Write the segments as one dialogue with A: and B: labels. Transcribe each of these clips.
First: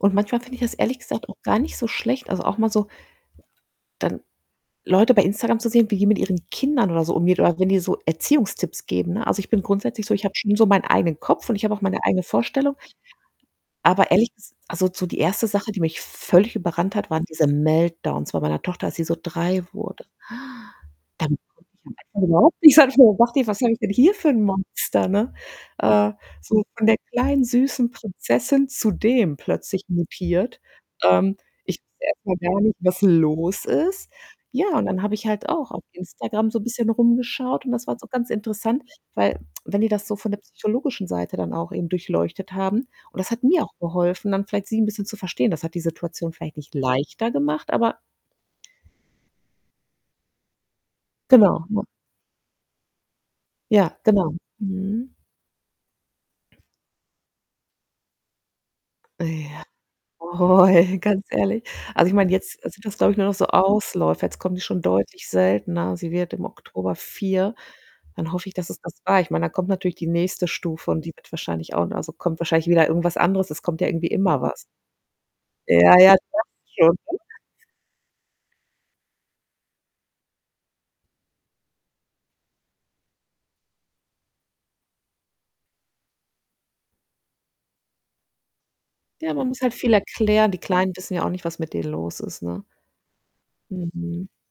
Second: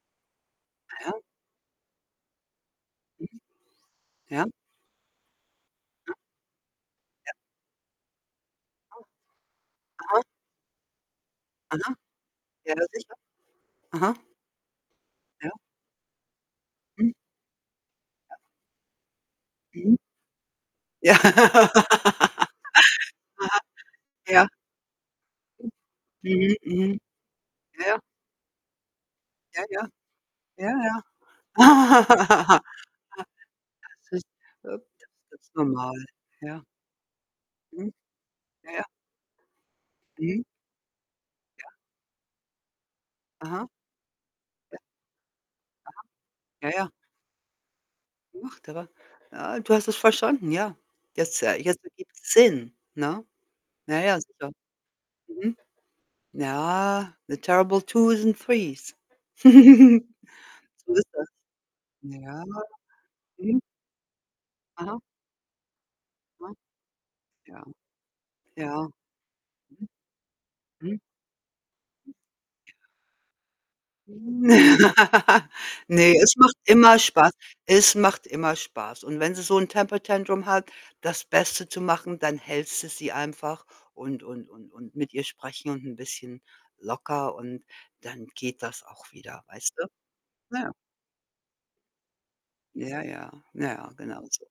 A: Und manchmal finde ich das ehrlich
B: Ja, ja.
A: gesagt auch gar nicht so schlecht, also, auch mal so
B: Mhm.
A: dann
B: Ja.
A: Leute bei Instagram zu sehen, wie die
B: [unintelligible]
A: mit ihren Kindern oder so
B: Ja.
A: umgeht oder wenn die so Erziehungstipps
B: [unintelligible]
A: geben, ne? Also, ich bin grundsätzlich so
B: Aha.
A: ich habe schon so meinen eigenen Kopf und ich habe auch
B: Aha.
A: meine eigene
B: Ja,
A: Vorstellung.
B: na sicher.
A: Aber
B: Aha.
A: ehrlich ges also, so die 1.
B: Ja.
A: Sache, die mich völlig überrannt hat,
B: Mhm.
A: waren diese Meltdowns
B: [unintelligible]
A: bei meiner Tochter, als sie so 3
B: Mhm.
A: wurde.
B: Ja.
A: Damit konnte ich am Anfang überhaupt nichts anfangen und dachte ich:
B: Aha.
A: „Was habe ich denn hier für 'n
B: Ja.
A: Monster, ne?“
B: [unintelligible]
A: Äh,
B: Mhm,
A: so von der
B: mhm.
A: kleinen süßen
B: Ja.
A: Prinzessin zu dem
B: Ja,
A: plötzlich
B: ja.
A: mutiert.
B: Ja,
A: Ähm,
B: ja.
A: ich wusste erst mal gar nicht, was los ist.
B: Mhm. Das ist äh,
A: Ja,
B: das
A: und dann habe ich
B: ist
A: halt
B: ganz
A: auch auf
B: normal,
A: Instagram so 'n
B: ja.
A: bisschen rumgeschaut und das
B: Mhm.
A: war jetzt auch ganz
B: Ja,
A: interessant,
B: ja.
A: weil wenn die das so von der
B: Mhm.
A: psychologischen Seite dann auch
B: Ja.
A: eben durchleuchtet haben und das hat mir
B: Aha.
A: auch geholfen, dann vielleicht sie
B: [unintelligible]
A: 'n bisschen zu verstehen. Das hat die
B: Aha.
A: Situation vielleicht
B: Ja,
A: nicht
B: ja.
A: leichter gemacht, aber
B: [unintelligible] Äh, du hast es verstanden, ja. Jetzt, äh
A: Genau,
B: jetzt
A: ne?
B: ergibt es Sinn, ne?
A: Ja,
B: Ja, ja,
A: genau.
B: sicher.
A: Mhm.
B: Mhm. Ja. The terrible twos and threes.
A: Oh ja, oh
B: So
A: ja,
B: ist
A: ganz
B: das.
A: ehrlich. Also, ich meine,
B: Ja.
A: jetzt also, sind das, glaube ich, nur noch so
B: Mhm.
A: Ausläufer. Jetzt kommen die schon
B: Aha.
A: deutlich seltener. Sie wird im
B: Mhm.
A: Oktober 4.
B: Ja.
A: Dann hoffe ich, dass es
B: Ja.
A: das war. Ich meine, da kommt natürlich die nächste Stufe
B: Mhm. Mhm.
A: und die wird wahrscheinlich auch ne, also, kommt wahrscheinlich wieder irgendwas anderes. Es kommt ja irgendwie immer was. Ja, ja,
B: Ne,
A: du
B: es
A: sagst
B: macht
A: es schon.
B: immer Spaß.
A: [unintelligible]
B: Es macht immer Spaß. Und wenn sie so 'n temper tantrum hat, das Beste zu machen, dann hältst du sie einfach und und und und mit ihr sprechen und 'n bisschen locker und dann geht das auch
A: Ja,
B: wieder,
A: man muss
B: weißt
A: halt
B: du?
A: viel erklären. Die
B: Ja.
A: Kleinen wissen ja auch nicht, was mit denen los ist, ne?
B: Ja, ja. Ja, genau
A: Mhm.
B: so.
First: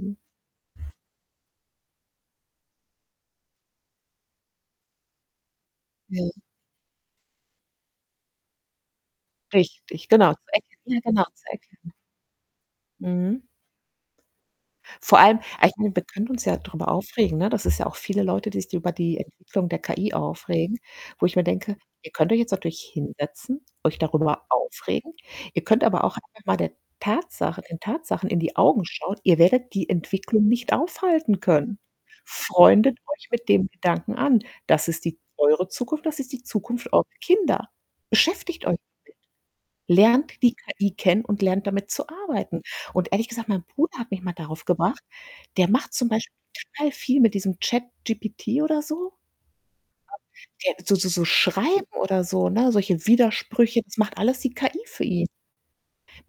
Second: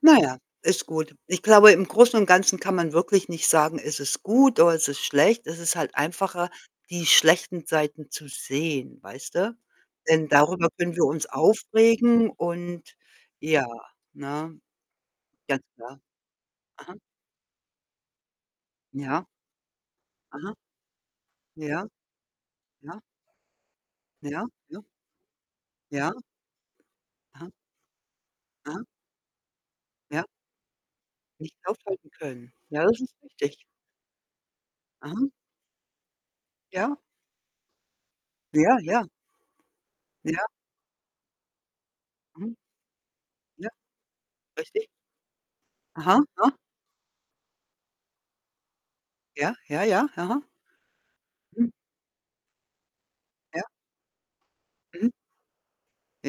B: Na ja, ist gut. Ich glaube, im Großen und Ganzen kann man wirklich nicht sagen, ist es gut oder ist es schlecht? Es ist halt
A: Ja.
B: einfacher, die schlechten Seiten zu sehen, weißt du?
A: Richtig,
B: Denn
A: genau. Zu
B: darüber
A: erkennen
B: können
A: ja,
B: wir
A: genau,
B: uns
A: zu erkennen.
B: aufregen und
A: Mhm.
B: ja, ne?
A: Vor allem
B: Ganz
A: aber, ich meine,
B: klar.
A: wir können uns ja drüber
B: Aha.
A: aufregen, ne? Das ist ja auch viele Leute, die sich über die
B: Ja.
A: Entwicklung der KI
B: Aha.
A: aufregen, wo ich mir denke:
B: Ja.
A: „Ihr könnt euch jetzt natürlich
B: Ja.
A: hinsetzen, euch darüber
B: Ja. Ja.
A: aufregen. Ihr könnt aber
B: Ja.
A: auch einfach mal der
B: Aha.
A: Tatsache den Tatsachen in die
B: Aha.
A: Augen schauen. Ihr werdet die
B: Ja.
A: Entwicklung nicht aufhalten
B: Nicht
A: können.
B: aufhalten können. Ja,
A: Freundet
B: das ist
A: euch mit
B: richtig.
A: dem Gedanken an. Das ist die
B: Aha.
A: eure Zukunft, das ist die Zukunft
B: Ja.
A: eurer Kinder. Beschäftigt euch
B: Ja,
A: damit.
B: ja.
A: Lernt
B: Ja.
A: die KI kennen und lernt, damit zu
B: Mhm.
A: arbeiten.“ Und ehrlich gesagt, mein
B: Ja.
A: Bruder hat mich mal darauf
B: Richtig.
A: gebracht. Der macht zum
B: Aha,
A: Beispiel
B: aha.
A: total viel mit diesem ChatGPT, oder so.
B: Ja, ja, ja, aha.
A: [unintelligible] So so so
B: Mhm.
A: Schreiben oder so, ne? Solche
B: Ja.
A: Widersprüche, das macht alles die KI für
B: Mhm.
A: ihn.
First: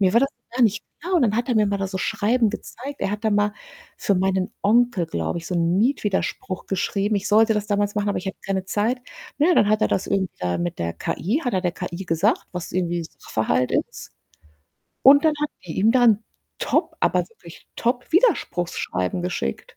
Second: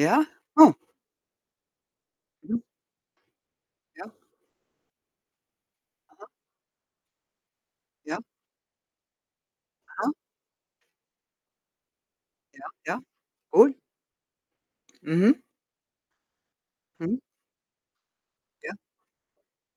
A: Mir war das gar
B: Oh.
A: nicht klar. Und dann hat er mir mal da so Schreiben
B: Mhm.
A: gezeigt. Er hat da mal für
B: Ja.
A: meinen Onkel, glaube ich, so 'n
B: Aha.
A: Mietwiderspruch geschrieben. Ich sollte das damals machen, aber
B: Ja.
A: ich hatte keine Zeit. Na ja, dann hat er das
B: Aha.
A: irgendwie da mit der KI hat er der KI gesagt,
B: Ja,
A: was
B: ja.
A: irgendwie Sachverhalt
B: Gut.
A: ist. Und dann
B: Mhm.
A: hat die ihm da 'n top
B: Mhm.
A: aber wirklich top
B: Ja.
A: Widerspruchsschreiben geschickt.